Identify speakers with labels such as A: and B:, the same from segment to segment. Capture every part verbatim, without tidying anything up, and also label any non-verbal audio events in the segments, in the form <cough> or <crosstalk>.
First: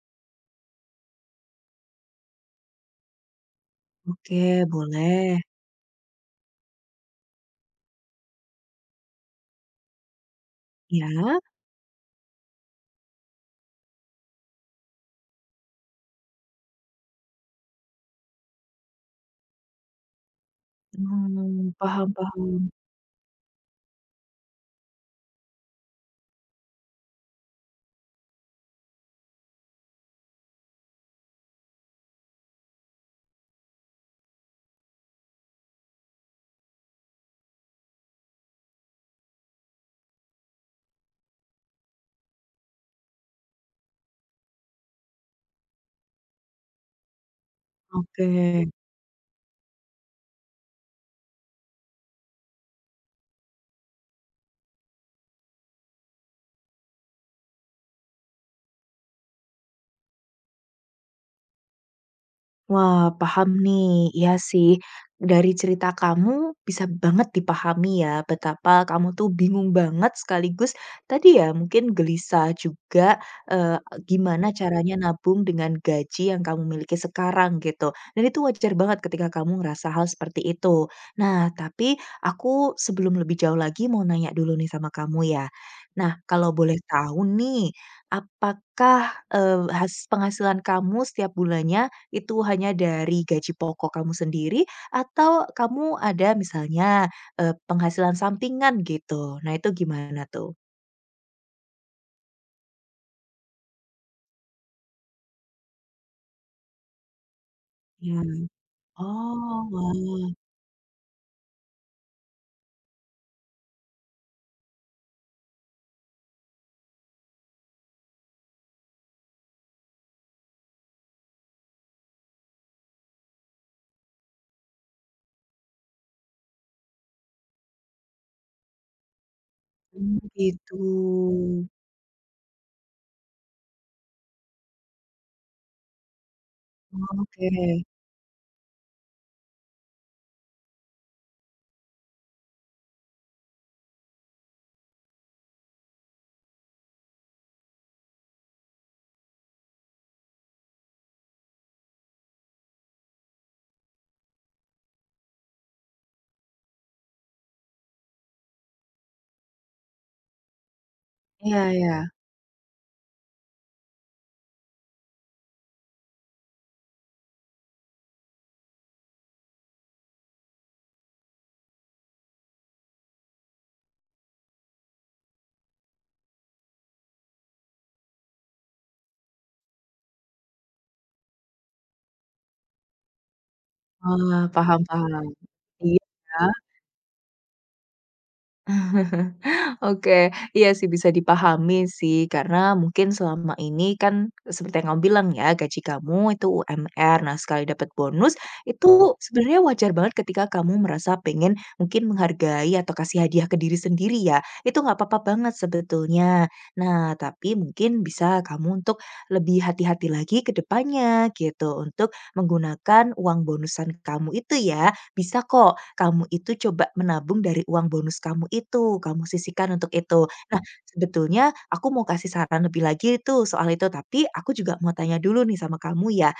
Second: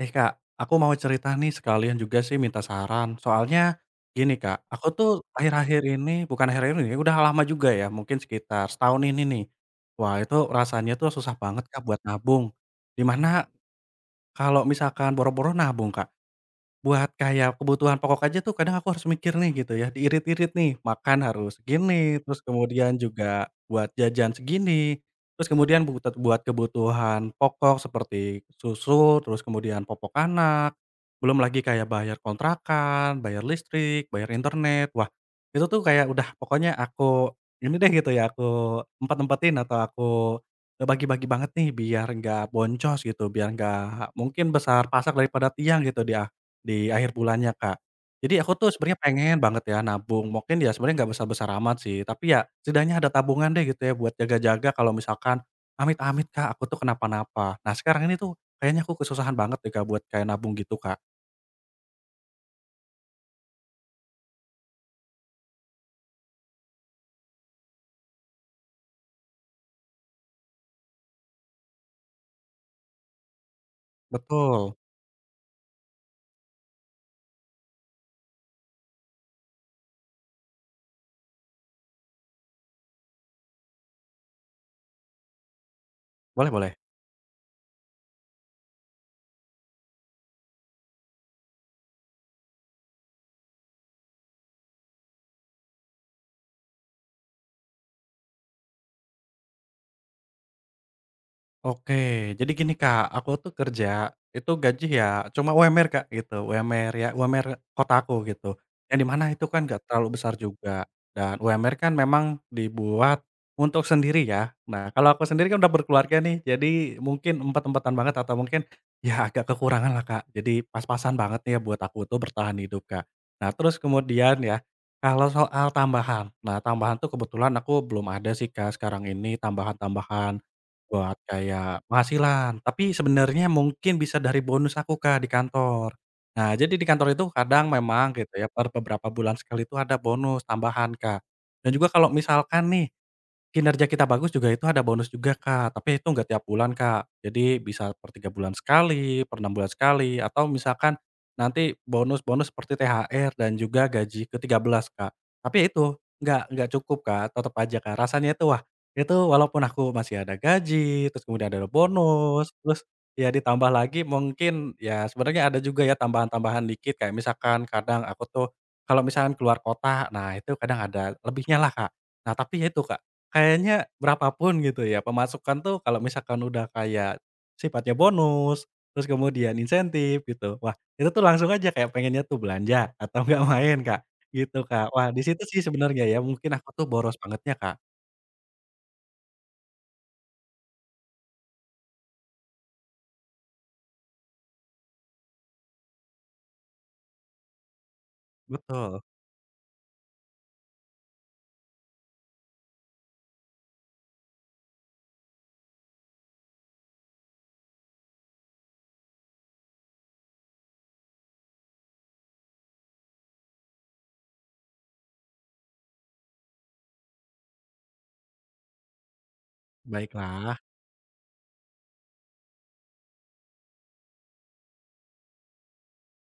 A: Eh Kak, aku mau cerita nih sekalian juga sih minta saran. Soalnya gini
B: Oke,
A: Kak, aku tuh
B: boleh.
A: akhir-akhir ini bukan akhir-akhir ini, udah lama juga ya, mungkin sekitar setahun ini nih. Wah itu rasanya tuh susah
B: Ya.
A: banget Kak buat nabung. Di mana kalau misalkan boro-boro nabung Kak, buat kayak kebutuhan pokok aja tuh kadang aku harus mikir nih gitu ya, diirit-irit nih, makan harus
B: Mmm, paham
A: segini, terus
B: paham.
A: kemudian juga buat jajan segini, terus kemudian butet buat kebutuhan pokok seperti susu, terus kemudian popok anak, belum lagi kayak bayar kontrakan, bayar listrik, bayar internet. Wah, itu tuh kayak udah pokoknya aku ini deh gitu ya, aku empat-empatin atau aku, bagi-bagi banget nih biar nggak boncos gitu, biar nggak mungkin besar pasak daripada tiang gitu di di akhir bulannya, Kak.
B: Oke.
A: Jadi aku tuh sebenarnya pengen banget ya nabung, mungkin ya sebenarnya nggak besar-besar amat sih, tapi ya setidaknya ada tabungan deh gitu ya buat jaga-jaga kalau misalkan amit-amit, Kak, aku tuh kenapa-napa. Nah sekarang ini tuh kayaknya aku kesusahan banget deh, Kak, buat kayak nabung gitu, Kak.
B: Wah, paham nih. Iya sih, dari cerita kamu bisa banget dipahami ya betapa kamu tuh bingung banget sekaligus tadi ya mungkin gelisah juga, eee, gimana
A: Betul,
B: caranya nabung dengan gaji yang kamu miliki sekarang gitu. Dan itu wajar banget ketika kamu ngerasa hal seperti itu. Nah, tapi aku sebelum lebih jauh lagi mau nanya dulu nih sama kamu ya. Nah,
A: boleh
B: kalau
A: boleh.
B: boleh tahu nih, apakah, eee, has penghasilan kamu setiap bulannya itu hanya dari gaji pokok kamu sendiri atau kamu ada misalnya, eee, penghasilan sampingan gitu? Nah itu gimana tuh?
A: Oke, jadi gini Kak, aku tuh kerja, itu gaji ya cuma U M R Kak, gitu, U M R ya U M R
B: Iya.
A: kotaku gitu, yang di mana itu
B: Oh,
A: kan nggak terlalu
B: wah.
A: besar juga, dan U M R kan memang dibuat untuk sendiri ya. Nah, kalau aku sendiri kan udah berkeluarga nih, jadi mungkin empat empetan banget atau mungkin ya agak kekurangan lah Kak, jadi pas-pasan banget nih ya buat aku tuh bertahan hidup Kak. Nah, terus kemudian ya, kalau soal tambahan, nah tambahan tuh kebetulan aku belum ada sih Kak sekarang ini
B: Mmm,
A: tambahan-tambahan.
B: gitu.
A: Buat kayak penghasilan, tapi sebenarnya mungkin bisa dari bonus aku, Kak, di kantor. Nah, jadi di kantor itu
B: Oke.
A: kadang memang gitu ya, per beberapa bulan sekali itu ada bonus tambahan, Kak. Dan juga kalau misalkan nih kinerja kita bagus juga itu ada bonus juga, Kak, tapi itu nggak tiap bulan, Kak. Jadi bisa per tiga bulan sekali, per enam bulan sekali, atau misalkan nanti bonus-bonus seperti T H R dan juga gaji ke tiga belas Kak. Tapi ya itu, nggak nggak cukup, Kak, tetap aja, Kak, rasanya itu, wah, itu walaupun aku masih ada gaji, terus kemudian
B: Iya
A: ada
B: iya.
A: bonus, terus ya ditambah lagi mungkin ya sebenarnya ada juga ya tambahan-tambahan dikit, kayak misalkan kadang aku tuh kalau misalkan keluar kota, nah itu kadang ada lebihnya lah, Kak. Nah tapi ya itu, Kak, kayaknya berapapun gitu ya, pemasukan tuh kalau misalkan udah kayak sifatnya bonus, terus kemudian insentif gitu, wah itu tuh langsung aja kayak pengennya tuh belanja atau enggak main, Kak,
B: Wah,
A: gitu,
B: paham
A: Kak. Wah di
B: paham.
A: situ sih
B: Iya
A: sebenarnya ya mungkin
B: ya.
A: aku tuh boros bangetnya, Kak.
B: <laughs> Oke, iya sih bisa dipahami sih karena mungkin selama ini kan seperti yang kamu bilang ya gaji kamu itu U M R. Nah, sekali dapat bonus
A: Betul,
B: itu sebenarnya wajar banget ketika kamu merasa pengen mungkin menghargai atau kasih hadiah ke diri sendiri ya. Itu nggak apa-apa banget sebetulnya. Nah, tapi mungkin bisa kamu untuk lebih hati-hati lagi ke depannya gitu untuk menggunakan uang bonusan kamu itu ya. Bisa kok kamu itu coba menabung dari uang bonus kamu itu, kamu sisihkan untuk itu.
A: baiklah.
B: Nah, sebetulnya aku mau kasih saran lebih lagi tuh soal itu, tapi aku juga mau tanya dulu nih sama kamu ya.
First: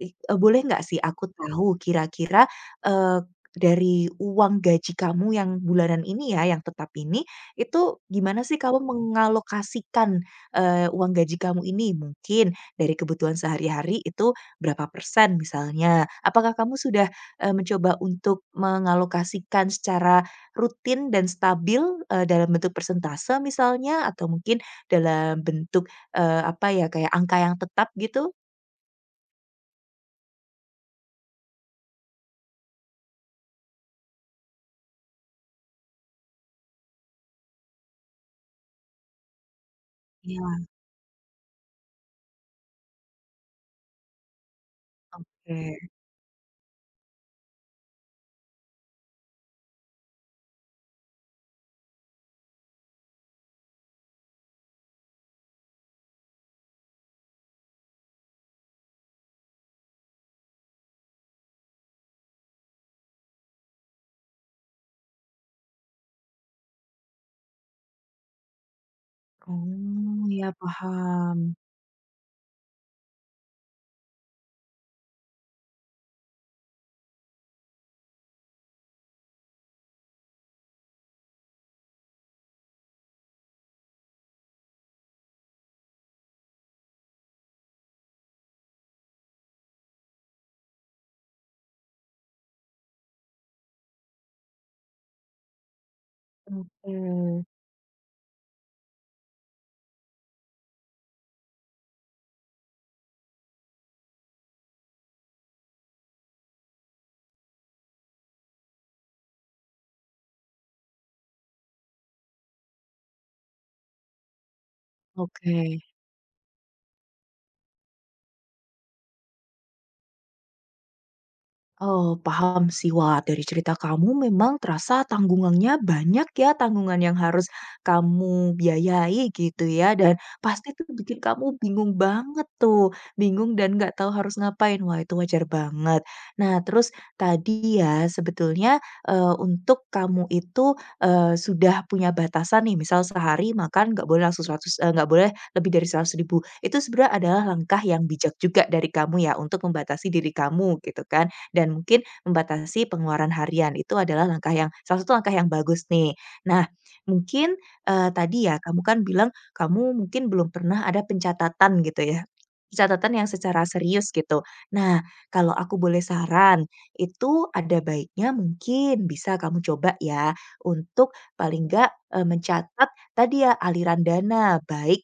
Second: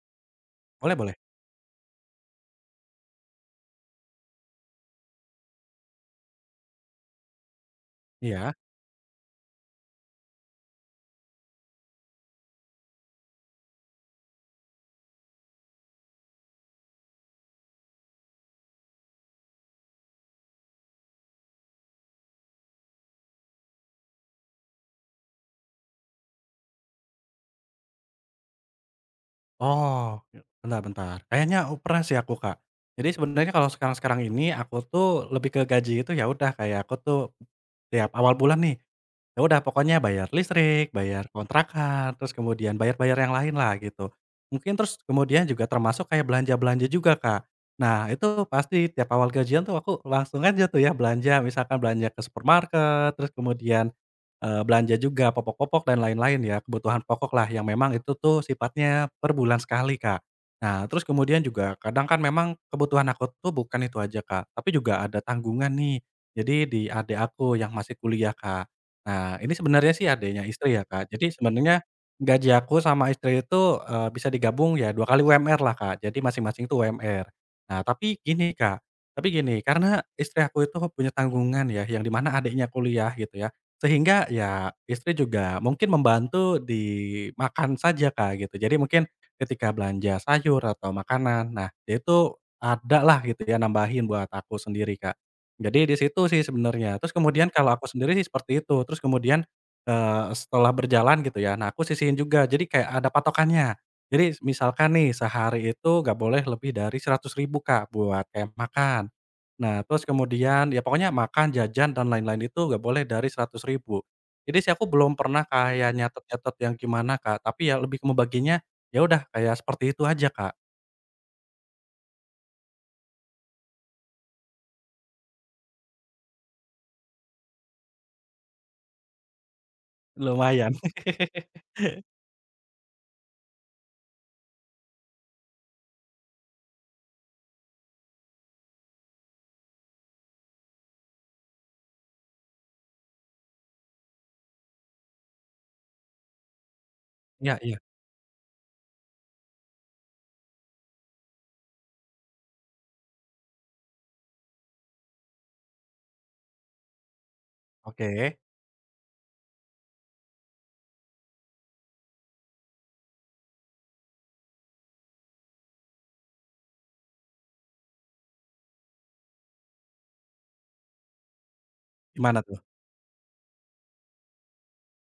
B: I eee, boleh nggak
A: Boleh
B: sih
A: boleh.
B: aku tahu kira-kira, eee, dari uang gaji kamu yang bulanan ini ya, yang tetap ini, itu gimana
A: Iya.
B: sih kamu mengalokasikan, eee, uang gaji kamu ini? Mungkin dari kebutuhan sehari-hari itu berapa persen misalnya? Apakah kamu sudah eee, mencoba untuk mengalokasikan secara rutin dan stabil, eee, dalam bentuk persentase misalnya atau mungkin dalam bentuk, eee, apa ya, kayak angka yang tetap gitu?
A: Oh, bentar bentar, kayaknya u pernah sih aku, Kak. Jadi sebenarnya kalau sekarang-sekarang ini aku tuh lebih ke gaji itu ya udah kayak aku tuh tiap awal bulan nih, ya udah pokoknya bayar
B: Iya,
A: listrik, bayar kontrakan, terus kemudian bayar-bayar yang lain lah gitu. Mungkin terus kemudian juga
B: oke.
A: termasuk kayak belanja-belanja juga, Kak. Nah itu pasti tiap awal gajian tuh aku langsung aja tuh ya belanja, misalkan belanja ke supermarket, terus kemudian Eee, belanja juga popok-popok dan lain-lain ya, kebutuhan pokok lah yang memang itu tuh sifatnya per bulan sekali, Kak. Nah, terus kemudian juga kadang kan memang kebutuhan aku tuh bukan itu aja, Kak, tapi juga ada tanggungan nih. Jadi di adik aku yang masih kuliah, Kak. Nah, ini sebenarnya sih
B: Oh,
A: adiknya
B: ya
A: istri ya, Kak. Jadi
B: paham.
A: sebenarnya gaji aku sama istri itu, eee, bisa digabung ya dua kali U M R-lah, Kak. Jadi masing-masing itu U M R. Nah, tapi gini, Kak, tapi gini, karena istri aku itu punya tanggungan ya, yang dimana adiknya kuliah gitu ya. Sehingga ya istri juga mungkin membantu di makan saja, Kak, gitu. Jadi mungkin ketika belanja sayur atau makanan, nah dia itu ada lah gitu ya nambahin buat aku sendiri, Kak. Jadi di situ sih
B: Oke.
A: sebenarnya. Terus kemudian kalau aku sendiri sih seperti itu. Terus kemudian, eee, setelah berjalan gitu ya, nah aku sisihin juga. Jadi kayak ada patokannya. Jadi misalkan nih sehari itu nggak boleh lebih dari seratus ribu Kak, buat kayak makan. Nah, terus kemudian ya pokoknya makan, jajan, dan lain-lain itu nggak boleh dari seratus ribu. Jadi sih aku belum pernah
B: Oke.
A: kayak nyatet-nyatet yang gimana, Kak, tapi ya lebih ke membaginya, ya udah kayak seperti itu aja, Kak.
B: Oh, paham sih. Wah, dari cerita kamu memang terasa tanggungannya banyak ya, tanggungan yang harus kamu biayai gitu ya, dan
A: Lumayan.
B: pasti tuh bikin kamu
A: <laughs>
B: bingung banget tuh, bingung dan nggak tahu harus ngapain. Wah, itu wajar banget. Nah, terus tadi ya sebetulnya, eee, untuk kamu itu, eee, sudah punya batasan nih, misal sehari makan nggak boleh langsung seratus eee, nggak boleh lebih dari seratus ribu. Itu sebenarnya adalah
A: Iya iya,
B: langkah yang bijak juga dari kamu ya, untuk membatasi diri kamu gitu kan dan mungkin membatasi pengeluaran harian. Itu adalah langkah yang salah satu langkah yang bagus nih. Nah, mungkin, eee,
A: oke.
B: tadi ya kamu kan bilang kamu mungkin belum pernah ada pencatatan gitu ya, pencatatan yang secara serius gitu. Nah, kalau aku boleh saran, itu ada baiknya mungkin bisa kamu coba ya untuk paling nggak,
A: Gimana tuh?
B: mencatat tadi ya aliran dana, baik,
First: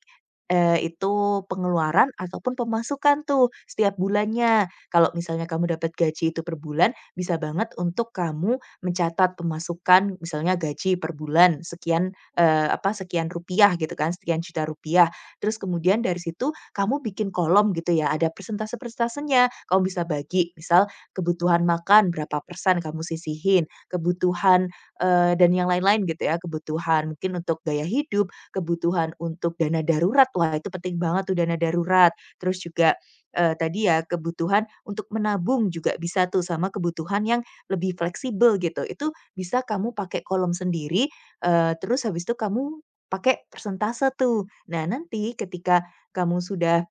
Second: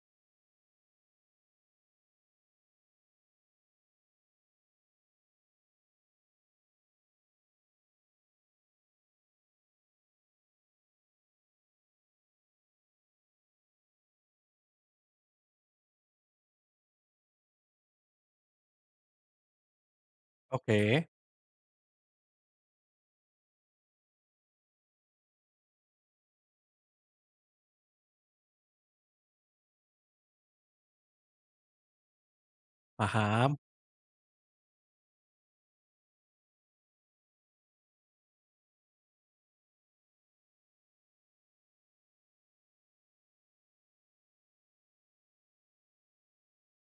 B: eee, itu pengeluaran ataupun pemasukan tuh setiap bulannya. Kalau misalnya kamu dapat gaji itu per bulan, bisa banget untuk kamu mencatat pemasukan misalnya gaji per bulan sekian, eee, apa, sekian rupiah gitu kan, sekian juta rupiah. Terus kemudian dari situ kamu bikin kolom gitu ya, ada persentase-persentasenya. Kamu bisa bagi, misal
A: Oke,
B: kebutuhan makan berapa persen kamu sisihin, kebutuhan, eee, dan yang lain-lain gitu ya, kebutuhan mungkin untuk gaya hidup, kebutuhan untuk dana darurat, wah itu penting banget tuh dana darurat. Terus juga eee,
A: paham,
B: tadi ya kebutuhan untuk menabung juga bisa tuh sama kebutuhan yang lebih fleksibel gitu. Itu bisa kamu pakai kolom sendiri, eee, terus habis itu kamu pakai persentase tuh. Nah nanti ketika kamu sudah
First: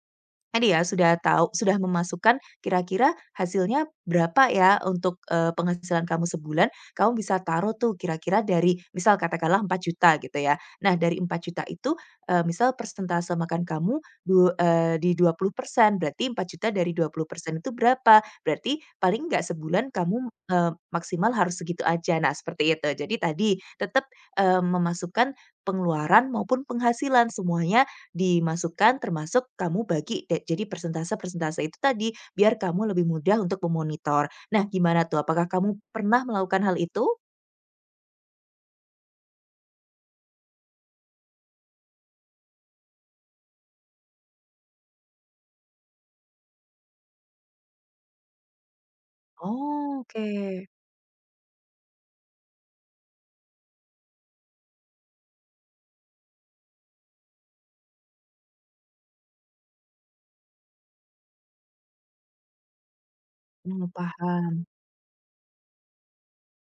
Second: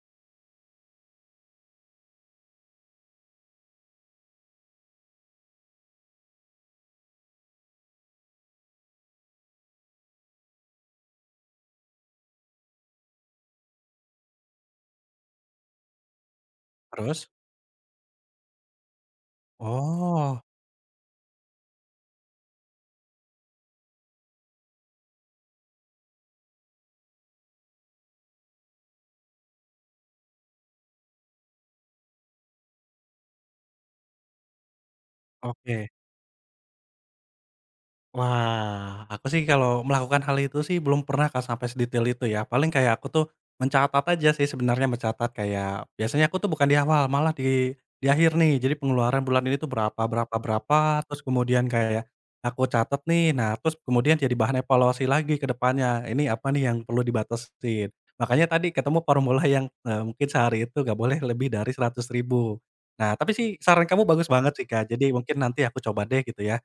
B: tadi ya sudah tahu sudah memasukkan kira-kira hasilnya berapa ya untuk, eee, penghasilan kamu sebulan, kamu bisa taruh tuh kira-kira dari misal katakanlah empat juta gitu ya. Nah dari empat juta itu, eee, misal persentase makan kamu du eee, di dua puluh persen berarti empat juta dari dua
A: terus?
B: puluh persen itu berapa? Berarti paling nggak sebulan kamu,
A: Oh,
B: eee, maksimal harus segitu aja. Nah seperti itu. Jadi tadi tetap, eee, memasukkan pengeluaran maupun penghasilan semuanya dimasukkan termasuk kamu bagi de jadi persentase-persentase itu tadi, biar kamu lebih mudah untuk memonitor. Nah, gimana tuh? Apakah kamu
A: oke.
B: pernah melakukan hal itu?
A: Wah, aku sih kalau melakukan hal itu sih belum pernah Kak sampai sedetail itu ya. Paling kayak aku tuh mencatat aja sih sebenarnya, mencatat kayak biasanya aku tuh bukan di awal, malah di di akhir nih. Jadi pengeluaran bulan ini tuh berapa
B: Oh, oke.
A: berapa berapa, terus kemudian kayak aku catat nih. Nah, terus kemudian jadi bahan evaluasi lagi ke depannya. Ini apa nih yang perlu dibatasin. Makanya tadi ketemu formula yang, eee, mungkin sehari itu nggak boleh lebih dari seratus ribu. Nah, tapi sih saran
B: Mmm,
A: kamu bagus banget sih
B: paham.
A: Kak. Jadi mungkin nanti aku coba deh gitu ya.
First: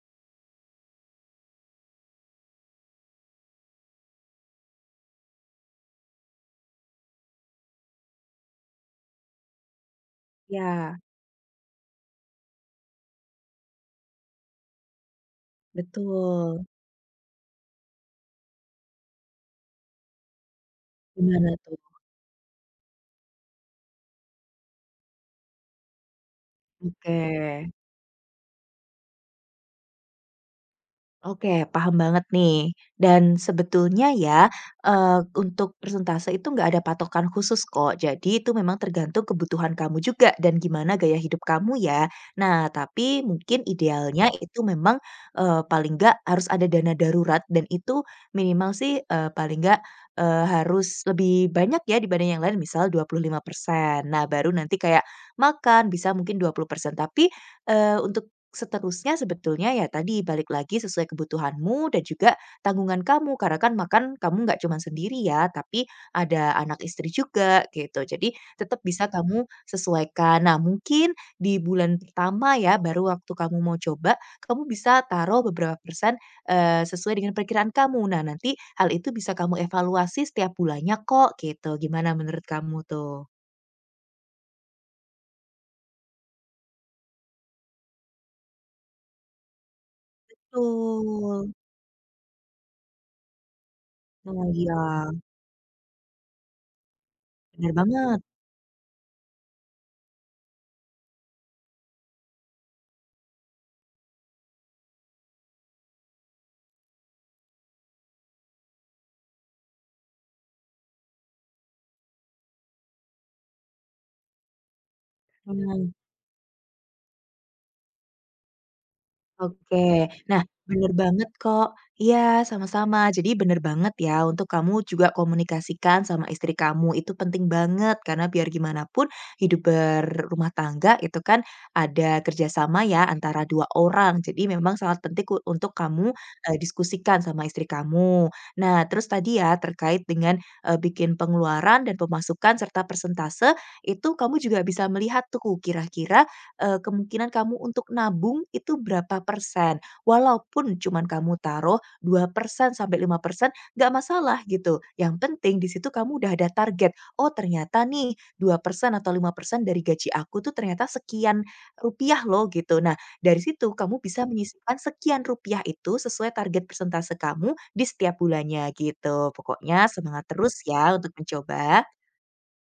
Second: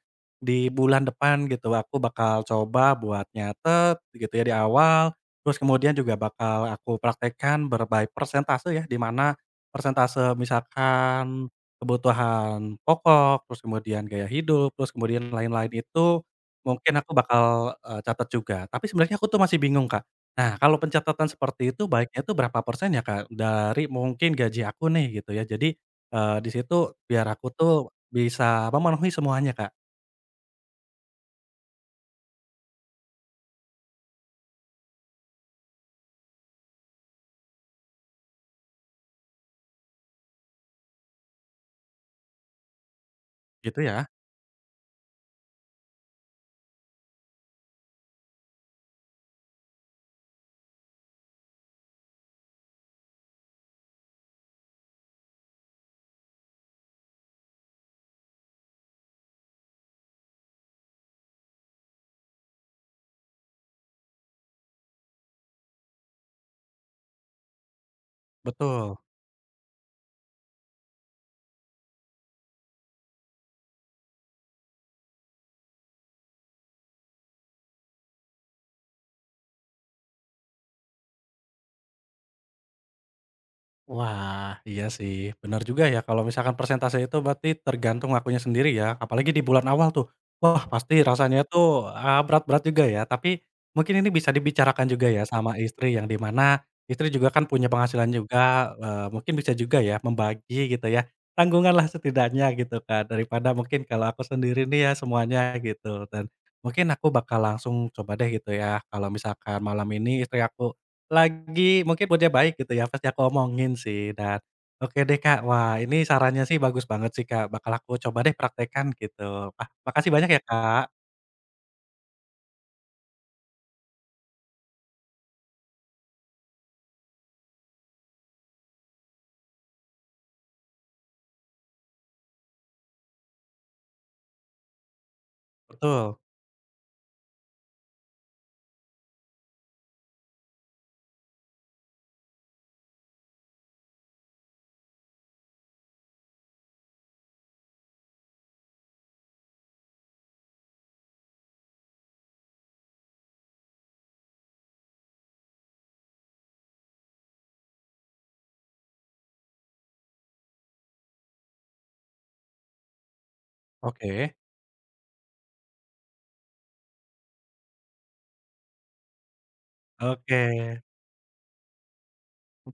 A: Di bulan depan gitu aku bakal coba buat nyatet gitu ya di awal, terus kemudian juga bakal aku praktekkan ber by persentase ya, di mana persentase
B: Ya,
A: misalkan kebutuhan pokok, terus kemudian gaya hidup, terus kemudian lain-lain itu
B: betul.
A: mungkin aku bakal, eee, catat juga. Tapi sebenarnya aku tuh masih bingung, Kak. Nah, kalau pencatatan
B: Gimana
A: seperti
B: tuh?
A: itu baiknya itu berapa persen ya, Kak, dari mungkin gaji aku nih gitu ya. Jadi, eee, di situ
B: Oke.
A: biar aku tuh bisa memenuhi semuanya, Kak.
B: Oke, paham banget nih. Dan sebetulnya ya, eee, untuk persentase itu nggak ada patokan khusus kok. Jadi itu memang tergantung kebutuhan kamu juga dan gimana gaya hidup kamu ya. Nah, tapi mungkin
A: Gitu ya?
B: idealnya itu memang, eee, paling nggak harus ada dana darurat dan itu minimal sih, eee, paling nggak, eee, harus lebih banyak ya dibanding yang lain, misal dua puluh lima persen. Nah, baru nanti kayak makan bisa mungkin dua puluh persen. Tapi, eee, untuk seterusnya sebetulnya ya tadi balik lagi sesuai kebutuhanmu dan juga tanggungan kamu karena kan makan kamu nggak cuman sendiri ya, tapi ada anak istri juga gitu. Jadi tetap
A: Betul.
B: bisa kamu sesuaikan. Nah, mungkin di bulan pertama ya baru waktu kamu mau coba, kamu bisa taruh beberapa persen, eee, sesuai dengan perkiraan kamu. Nah, nanti hal itu bisa kamu evaluasi setiap bulannya kok gitu. Gimana menurut kamu tuh?
A: Wah, iya sih, benar juga ya kalau misalkan persentase itu berarti tergantung akunya sendiri ya, apalagi di bulan awal tuh, wah pasti rasanya
B: Betul.
A: tuh, eee, berat-berat juga ya, tapi mungkin ini bisa
B: Nah, iya,
A: dibicarakan juga ya sama istri yang di mana istri juga kan punya
B: benar
A: penghasilan
B: banget.
A: juga, eee, mungkin bisa juga ya membagi gitu ya, tanggungan lah setidaknya gitu kan, daripada mungkin kalau aku sendiri nih ya semuanya gitu, dan mungkin aku bakal langsung coba deh gitu ya kalau misalkan malam ini istri aku lagi mungkin mood-nya baik gitu ya, pasti aku omongin sih dan oke deh Kak, wah
B: Nah.
A: ini sarannya sih bagus banget sih Kak, bakal aku coba deh praktekan gitu. Ah, makasih
B: Oke.
A: banyak ya
B: Nah,
A: Kak.
B: bener banget kok. Iya, sama-sama. Jadi bener banget ya untuk kamu juga komunikasikan sama istri kamu, itu penting banget karena biar gimana pun hidup berumah tangga itu kan ada kerjasama ya antara dua orang. Jadi memang sangat penting ku- untuk kamu
A: Betul,
B: eh, diskusikan sama istri kamu. Nah, terus tadi ya terkait dengan eh, bikin pengeluaran dan pemasukan serta persentase, itu kamu juga bisa melihat tuh kira-kira eee, kemungkinan kamu untuk nabung itu berapa persen. Walaupun cuman kamu taruh dua persen sampai lima persen, nggak masalah gitu, yang penting di situ kamu udah ada target, "Oh ternyata nih dua persen atau lima persen dari gaji aku tuh ternyata sekian rupiah loh," gitu. Nah dari situ kamu bisa
A: oke,
B: menyisipkan sekian rupiah itu sesuai target persentase kamu di setiap bulannya gitu. Pokoknya semangat
A: oke.
B: terus ya untuk mencoba.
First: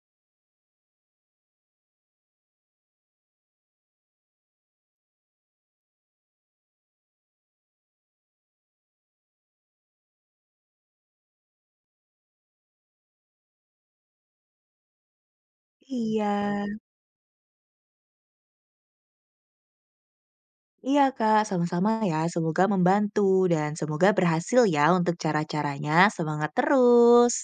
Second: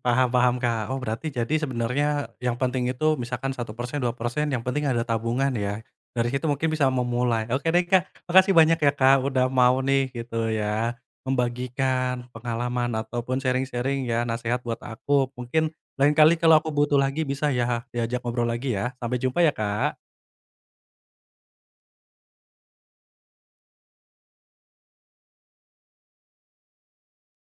A: Paham paham, Kak. Oh, berarti jadi sebenarnya yang penting itu misalkan satu persen dua persen yang penting ada tabungan ya. Dari situ mungkin bisa memulai. Oke deh, Kak. Makasih banyak ya, Kak, udah mau nih gitu ya, membagikan pengalaman ataupun sharing-sharing ya nasihat buat aku. Mungkin lain
B: Iya.
A: kali kalau aku butuh lagi bisa ya diajak ngobrol lagi ya. Sampai jumpa ya, Kak.
B: Iya Kak, sama-sama ya. Semoga membantu dan semoga berhasil ya untuk cara-caranya. Semangat terus.